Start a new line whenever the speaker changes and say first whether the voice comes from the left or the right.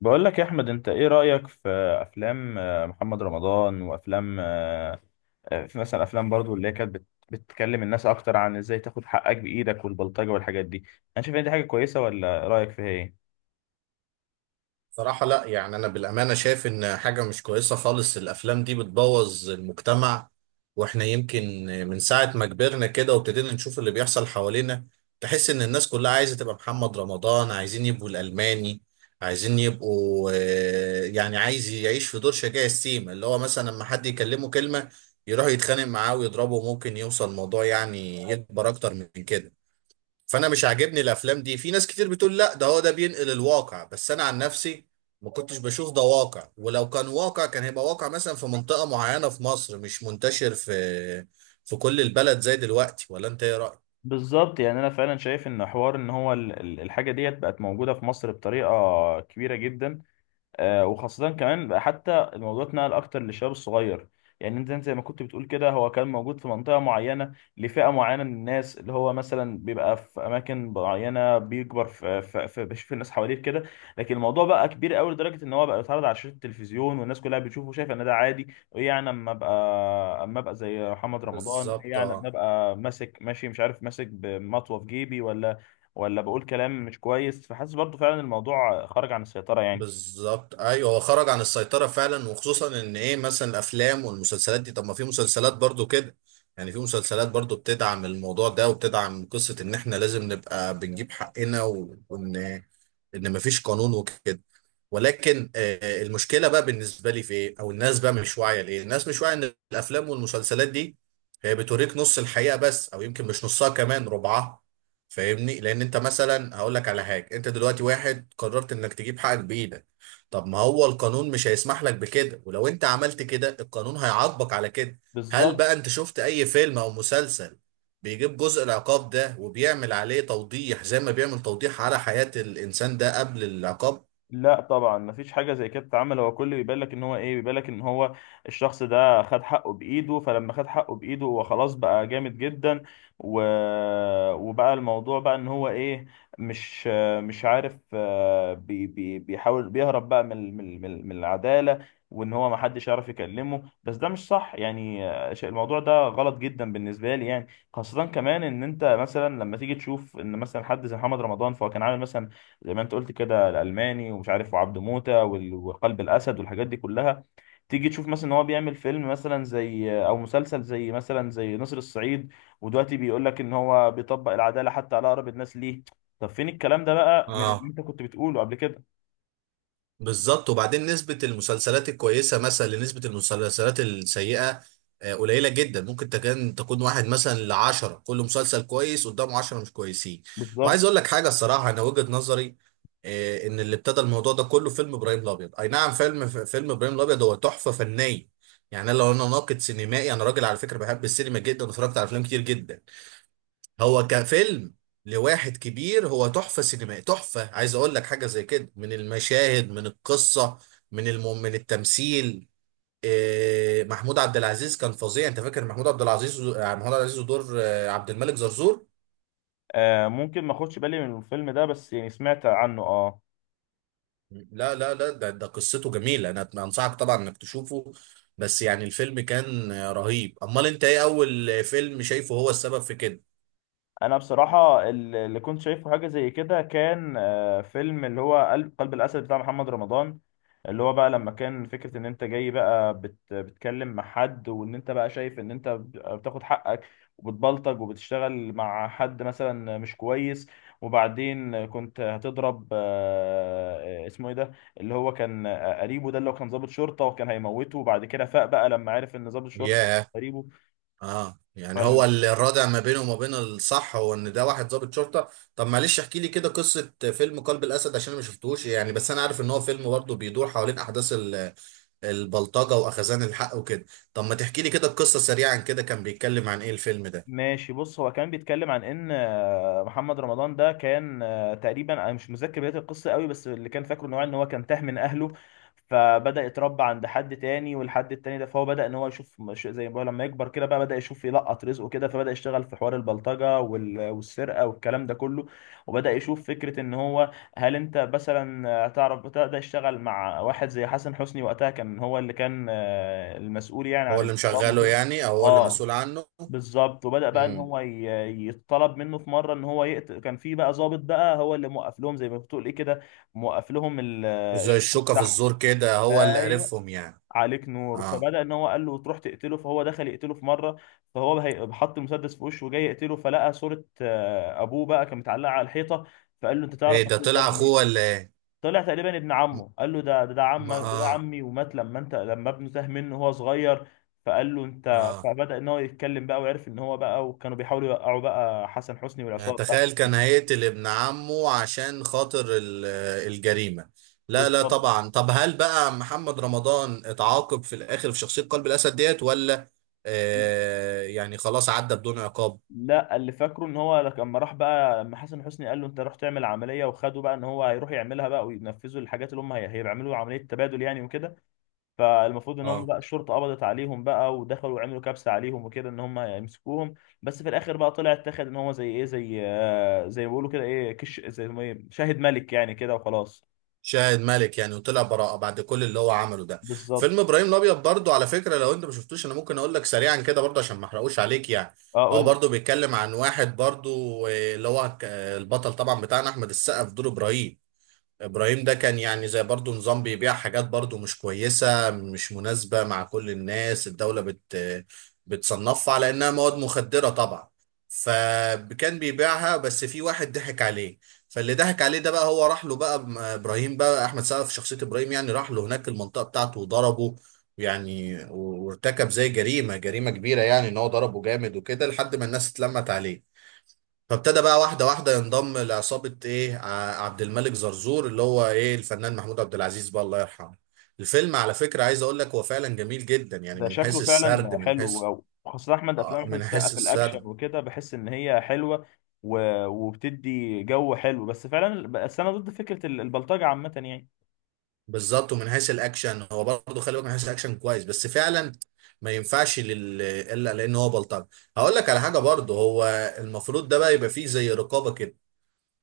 left: بقول لك يا احمد، انت ايه رأيك في افلام محمد رمضان وافلام في مثلا افلام برضو اللي هي كانت بتكلم الناس اكتر عن ازاي تاخد حقك بايدك والبلطجة والحاجات دي؟ انا شايف ان دي حاجة كويسة، ولا رأيك فيها ايه؟
right: صراحة، لا يعني أنا بالأمانة شايف إن حاجة مش كويسة خالص. الأفلام دي بتبوظ المجتمع. وإحنا يمكن من ساعة ما كبرنا كده وابتدينا نشوف اللي بيحصل حوالينا، تحس إن الناس كلها عايزة تبقى محمد رمضان، عايزين يبقوا الألماني، عايزين يبقوا يعني عايز يعيش في دور شجاع السيما، اللي هو مثلا لما حد يكلمه كلمة يروح يتخانق معاه ويضربه، ممكن يوصل الموضوع يعني يكبر أكتر من كده. فانا مش عاجبني الافلام دي. في ناس كتير بتقول لا، ده هو ده بينقل الواقع، بس انا عن نفسي ما كنتش بشوف ده واقع، ولو كان واقع كان هيبقى واقع مثلا في منطقة معينة في مصر، مش منتشر في كل البلد زي دلوقتي. ولا انت ايه رأيك؟
left: بالظبط، يعني انا فعلا شايف ان حوار ان هو الحاجة ديت بقت موجودة في مصر بطريقة كبيرة جدا. وخاصة كمان بقى، حتى الموضوع اتنقل أكتر للشباب الصغير. يعني أنت زي ما كنت بتقول كده، هو كان موجود في منطقة معينة لفئة معينة من الناس، اللي هو مثلا بيبقى في أماكن معينة، بيكبر في بيشوف الناس حواليه في كده. لكن الموضوع بقى كبير قوي لدرجة إن هو بقى بيتعرض على شاشة التلفزيون، والناس كلها بتشوفه وشايفه إن ده عادي. إيه يعني أما أبقى زي محمد رمضان؟ إيه
right: بالظبط.
left: يعني أما أبقى ماسك، ماشي مش عارف، ماسك بمطوة في جيبي، ولا بقول كلام مش كويس؟ فحاسس برضه فعلا الموضوع خرج عن السيطرة يعني.
right: بالظبط، ايوه هو خرج عن السيطره فعلا. وخصوصا ان ايه مثلا الافلام والمسلسلات دي، طب ما في مسلسلات برضو كده، يعني في مسلسلات برضو بتدعم الموضوع ده وبتدعم قصه ان احنا لازم نبقى بنجيب حقنا وان مفيش قانون وكده. ولكن المشكله بقى بالنسبه لي في ايه، او الناس بقى مش واعيه لايه. الناس مش واعيه ان الافلام والمسلسلات دي هي بتوريك نص الحقيقه بس، او يمكن مش نصها، كمان ربعها. فاهمني، لان انت مثلا هقول لك على حاجه، انت دلوقتي واحد قررت انك تجيب حقك بايدك، طب ما هو القانون مش هيسمح لك بكده، ولو انت عملت كده القانون هيعاقبك على كده. هل
left: بالظبط.
right: بقى انت شفت اي فيلم او مسلسل بيجيب جزء العقاب ده وبيعمل عليه توضيح زي ما بيعمل توضيح على حياة الانسان ده قبل العقاب؟
left: لا طبعا مفيش حاجه زي كده بتتعمل. هو كله بيبان لك ان هو ايه، بيبان لك ان هو الشخص ده خد حقه بايده، فلما خد حقه بايده هو خلاص بقى جامد جدا. و... وبقى الموضوع بقى ان هو ايه، مش مش عارف، بيحاول بيهرب بقى من العداله، وان هو محدش يعرف يكلمه. بس ده مش صح يعني. الموضوع ده غلط جدا بالنسبه لي يعني. خاصه كمان ان انت مثلا لما تيجي تشوف ان مثلا حد زي محمد رمضان، فهو كان عامل مثلا زي ما انت قلت كده الالماني ومش عارف وعبد موتة وقلب الاسد والحاجات دي كلها. تيجي تشوف مثلا ان هو بيعمل فيلم مثلا، زي او مسلسل زي مثلا زي نسر الصعيد، ودلوقتي بيقول لك ان هو بيطبق العداله حتى على اقرب الناس ليه. طب فين الكلام ده بقى من اللي انت كنت بتقوله قبل كده؟
right: بالظبط. وبعدين نسبة المسلسلات الكويسة مثلا لنسبة المسلسلات السيئة قليلة جدا. ممكن تكون واحد مثلا لعشرة، كل مسلسل كويس قدامه عشرة مش كويسين. وعايز
left: بالظبط.
right: أقول لك حاجة الصراحة، أنا وجهة نظري إن اللي ابتدى الموضوع ده كله فيلم إبراهيم الأبيض. أي نعم، فيلم فيلم إبراهيم الأبيض هو تحفة فنية. يعني أنا لو أنا ناقد سينمائي، أنا راجل على فكرة بحب السينما جدا واتفرجت على أفلام كتير جدا. هو كفيلم لواحد كبير هو تحفة سينمائية تحفة. عايز اقول لك حاجة زي كده، من المشاهد، من القصة، من التمثيل. محمود عبد العزيز كان فظيع. انت فاكر محمود عبد العزيز؟ محمود عبد العزيز، ودور عبد الملك زرزور.
left: آه ممكن ما اخدش بالي من الفيلم ده، بس يعني سمعت عنه، اه.
right: لا لا لا، ده قصته جميلة، انا انصحك طبعا انك تشوفه. بس يعني الفيلم كان رهيب. امال انت ايه اول فيلم شايفه هو السبب في كده؟
left: انا بصراحه، اللي كنت شايفه حاجه زي كده، كان فيلم اللي هو قلب الاسد بتاع محمد رمضان. اللي هو بقى لما كان فكره ان انت جاي بقى بت بتكلم مع حد، وان انت بقى شايف ان انت بتاخد حقك وبتبلطج وبتشتغل مع حد مثلا مش كويس. وبعدين كنت هتضرب اسمه ايه ده، اللي هو كان قريبه، ده اللي هو كان ضابط شرطه وكان هيموته، وبعد كده فاق بقى لما عرف ان ضابط الشرطه ده
right: ياه.
left: قريبه.
right: اه، يعني هو اللي الرادع ما بينه وما بين الصح هو ان ده واحد ضابط شرطه. طب معلش احكي لي كده قصه فيلم قلب الاسد عشان انا ما شفتوش، يعني بس انا عارف ان هو فيلم برضه بيدور حوالين احداث البلطجه واخذان الحق وكده. طب ما تحكي لي كده القصه سريعا، كده كان بيتكلم عن ايه الفيلم ده؟
left: ماشي بص، هو كان بيتكلم عن ان محمد رمضان ده كان، تقريبا انا مش متذكر بدايه القصه قوي، بس اللي كان فاكره ان هو كان تاه من اهله. فبدا يتربى عند حد تاني، والحد التاني ده فهو بدا ان هو يشوف، زي ما بقول، لما يكبر كده بقى بدا يشوف يلقط رزقه كده، فبدا يشتغل في حوار البلطجه والسرقه والكلام ده كله. وبدا يشوف فكره ان هو، هل انت مثلا تعرف، بدا يشتغل مع واحد زي حسن حسني وقتها، كان هو اللي كان المسؤول يعني
right: هو
left: عن
right: اللي
left: الاجرام
right: مشغله
left: وكده.
right: يعني، او هو اللي
left: اه،
right: مسؤول عنه؟
left: بالظبط. وبدأ بقى ان
right: امم.
left: هو يتطلب منه في مره ان هو يقتل. كان في بقى ضابط بقى هو اللي موقف لهم زي ما بتقول ايه كده، موقف لهم
right: زي
left: الشغل
right: الشوكه في
left: بتاعهم.
right: الزور كده، هو اللي
left: ايوه،
right: عرفهم يعني.
left: عليك نور.
right: اه،
left: فبدأ ان هو قال له تروح تقتله، فهو دخل يقتله في مره، فهو حط المسدس في وشه وجاي يقتله، فلقى صوره ابوه بقى كان متعلقه على الحيطه، فقال له: انت تعرف
right: ايه ده،
left: الراجل ده
right: طلع اخوه
left: منين؟
right: ولا ايه؟
left: طلع تقريبا ابن
right: م-
left: عمه. قال له: ده
right: ما
left: عمك، ده
right: اه.
left: عمي، ومات لما انت لما ابنه تاه منه وهو صغير. فقال له: انت،
right: اه،
left: فبدأ ان هو يتكلم بقى وعرف ان هو بقى، وكانوا بيحاولوا يوقعوا بقى حسن حسني
right: يعني
left: والعصابه بتاعته.
right: تخيل كان هيقتل ابن عمه عشان خاطر الجريمة. لا لا
left: بالظبط.
right: طبعا. طب هل بقى محمد رمضان اتعاقب في الآخر في شخصية قلب الأسد ديت ولا يعني خلاص عدى بدون عقاب؟
left: لا، اللي فاكره ان هو لما راح بقى، لما حسن حسني قال له انت راح تعمل عمليه وخده بقى، ان هو هيروح يعملها بقى وينفذوا الحاجات، اللي هم هيعملوا عمليه تبادل يعني وكده. فالمفروض ان هم
right: اه،
left: بقى الشرطه قبضت عليهم بقى، ودخلوا وعملوا كبسه عليهم وكده ان هم يمسكوهم. بس في الاخر بقى طلع اتاخد ان هو، زي ايه، زي زي ما بيقولوا كده ايه، كش، زي ما إيه، شاهد ملك يعني كده وخلاص.
right: شاهد مالك يعني، وطلع براءة بعد كل اللي هو عمله ده؟
left: بالظبط.
right: فيلم إبراهيم الأبيض برضو على فكرة لو أنت ما شفتوش أنا ممكن أقول لك سريعا كده برضو عشان ما أحرقوش عليك يعني.
left: اه،
right: هو
left: قول لي.
right: برضو بيتكلم عن واحد برضو، اللي هو البطل طبعا بتاعنا أحمد السقا في دور إبراهيم. ابراهيم ده كان يعني زي برضو نظام بيبيع حاجات برضو مش كويسة، مش مناسبة مع كل الناس، الدولة بتصنفها على انها مواد مخدرة طبعا. فكان بيبيعها، بس في واحد ضحك عليه. فاللي ضحك عليه ده بقى هو راح له بقى، ابراهيم بقى احمد سقا في شخصية ابراهيم يعني، راح له هناك المنطقة بتاعته وضربه، يعني وارتكب زي جريمة جريمة كبيرة، يعني ان هو ضربه جامد وكده لحد ما الناس اتلمت عليه. فابتدى بقى واحدة واحدة ينضم لعصابة ايه، عبد الملك زرزور، اللي هو ايه الفنان محمود عبد العزيز بقى الله يرحمه. الفيلم على فكرة عايز اقول لك هو فعلا جميل جدا، يعني
left: ده
right: من
left: شكله
right: حيث السرد،
left: فعلا
right: من حيث
left: حلو أوي، وخاصه احمد، افلام احمد
right: من
left: السقا
right: حيث
left: في الاكشن
right: السرد.
left: وكده، بحس ان هي حلوه وبتدي جو حلو. بس فعلا، بس انا ضد فكره البلطجه عامه يعني.
right: بالظبط، ومن حيث الاكشن هو برضه، خلي بالك من حيث الاكشن كويس، بس فعلا ما ينفعش الا لان هو بلطجي. هقول لك على حاجة برضه، هو المفروض ده بقى يبقى فيه زي رقابة كده.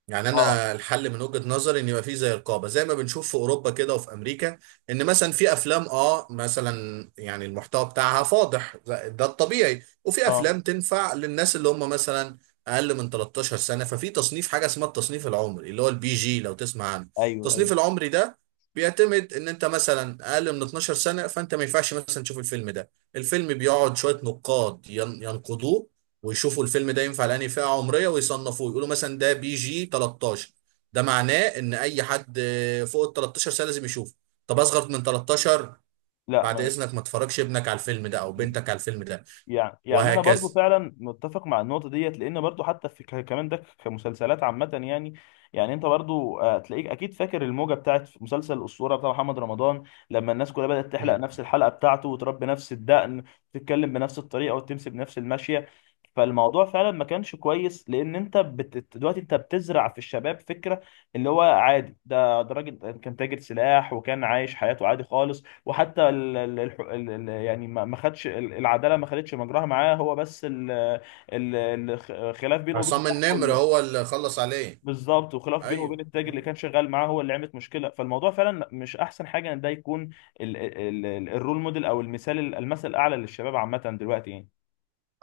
right: يعني
left: اه.
right: انا الحل من وجهة نظري ان يبقى فيه زي رقابه زي ما بنشوف في اوروبا كده وفي امريكا. ان مثلا في افلام مثلا يعني المحتوى بتاعها فاضح، ده الطبيعي. وفي
left: اه.
right: افلام تنفع للناس اللي هم مثلا اقل من 13 سنه. ففي تصنيف حاجه اسمها التصنيف العمري، اللي هو البي جي لو تسمع عنه.
left: ايوه،
right: التصنيف
left: ايوه.
right: العمري ده بيعتمد ان انت مثلا اقل من 12 سنه فانت ما ينفعش مثلا تشوف الفيلم ده. الفيلم بيقعد شويه نقاد ينقدوه ويشوفوا الفيلم ده ينفع لأنهي فئة عمرية، ويصنفوه يقولوا مثلا ده بي جي 13. ده معناه ان اي حد فوق ال 13 سنة لازم يشوفه. طب اصغر من 13،
left: لا،
right: بعد
left: ما.
right: اذنك ما تفرجش ابنك على الفيلم ده او بنتك على الفيلم ده.
left: يعني انا
right: وهكذا.
left: برضو فعلا متفق مع النقطه ديت، لان برضو حتى في كمان، ده كمسلسلات عامه يعني. يعني انت برضو، هتلاقيك اكيد فاكر الموجه بتاعت مسلسل الاسطوره بتاع محمد رمضان، لما الناس كلها بدات تحلق
right: مم.
left: نفس الحلقه بتاعته وتربي نفس الدقن وتتكلم بنفس الطريقه وتمشي بنفس المشيه. فالموضوع فعلا ما كانش كويس، لان انت دلوقتي انت بتزرع في الشباب فكره اللي هو عادي. ده، ده راجل كان تاجر سلاح وكان عايش حياته عادي خالص، وحتى ال ال ال ال ال يعني ما خدش العداله ما خدتش مجراها معاه. هو بس خلاف بينه وبين
right: عصام
left: صاحبه
right: النمر هو اللي خلص عليه.
left: بالظبط، وخلاف بينه
right: ايوه.
left: وبين التاجر اللي
right: مم.
left: كان شغال معاه، هو اللي عملت مشكله. فالموضوع فعلا مش احسن حاجه ان ده يكون ال ال ال الرول موديل، او المثل الاعلى للشباب عامه دلوقتي يعني.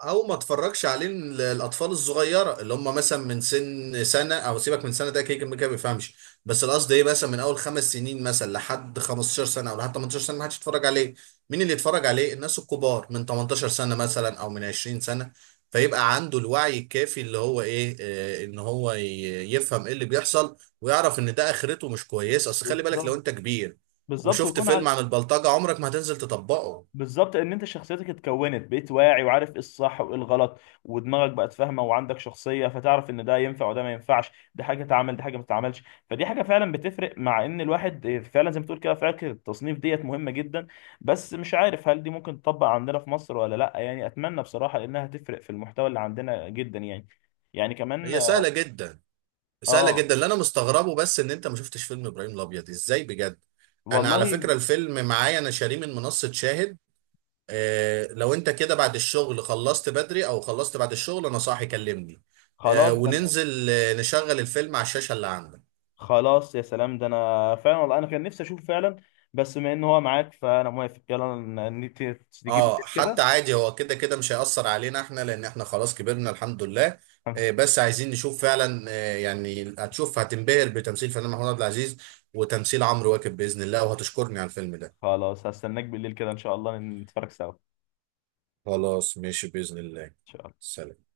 right: او ما اتفرجش عليه الاطفال الصغيره، اللي هم مثلا من سن سنه، او سيبك من سنه ده كده كده كده ما بيفهمش. بس القصد ايه مثلا من اول خمس سنين مثلا لحد 15 سنه او لحد 18 سنه ما حدش يتفرج عليه. مين اللي يتفرج عليه؟ الناس الكبار من 18 سنه مثلا، او من 20 سنه، فيبقى عنده الوعي الكافي، اللي هو ايه ان هو يفهم ايه اللي بيحصل، ويعرف ان ده اخرته مش كويسه. اصل خلي بالك لو
left: بالظبط.
right: انت كبير
left: بالظبط،
right: وشفت
left: ويكون
right: فيلم
left: على.
right: عن البلطجه عمرك ما هتنزل تطبقه.
left: بالظبط، ان انت شخصيتك اتكونت، بقيت واعي وعارف ايه الصح وايه الغلط، ودماغك بقت فاهمه وعندك شخصيه، فتعرف ان ده ينفع وده ما ينفعش، دي حاجه تعمل دي حاجه ما تتعملش. فدي حاجه فعلا بتفرق. مع ان الواحد فعلا زي ما تقول كده، فكره التصنيف ديت مهمه جدا. بس مش عارف هل دي ممكن تطبق عندنا في مصر ولا لا يعني. اتمنى بصراحه، لانها تفرق في المحتوى اللي عندنا جدا يعني، يعني كمان.
right: هي سهله جدا، سهله
left: اه.
right: جدا. اللي انا مستغربه بس ان انت ما شفتش فيلم ابراهيم الابيض ازاي بجد. انا على
left: والله.
right: فكره الفيلم معايا، انا شاريه من منصه شاهد. لو انت كده بعد الشغل خلصت بدري، او خلصت بعد الشغل انا صاحي كلمني.
left: خلاص ده.
right: وننزل نشغل الفيلم على الشاشه اللي عندك.
left: خلاص يا سلام، ده انا فعلا والله انا كان نفسي اشوف فعلا. بس بما ان هو معاك فانا موافق. يلا تيجي بالليل
right: اه، حتى
left: كده.
right: عادي، هو كده كده مش هيأثر علينا احنا، لان احنا خلاص كبرنا الحمد لله. آه، بس عايزين نشوف فعلا. يعني هتشوف هتنبهر بتمثيل فنان محمود عبد العزيز، وتمثيل عمرو واكد باذن الله، وهتشكرني على الفيلم ده.
left: خلاص، هستناك بالليل كده ان شاء الله، نتفرج سوا، إن
right: خلاص ماشي بإذن الله.
left: شاء الله.
right: سلام.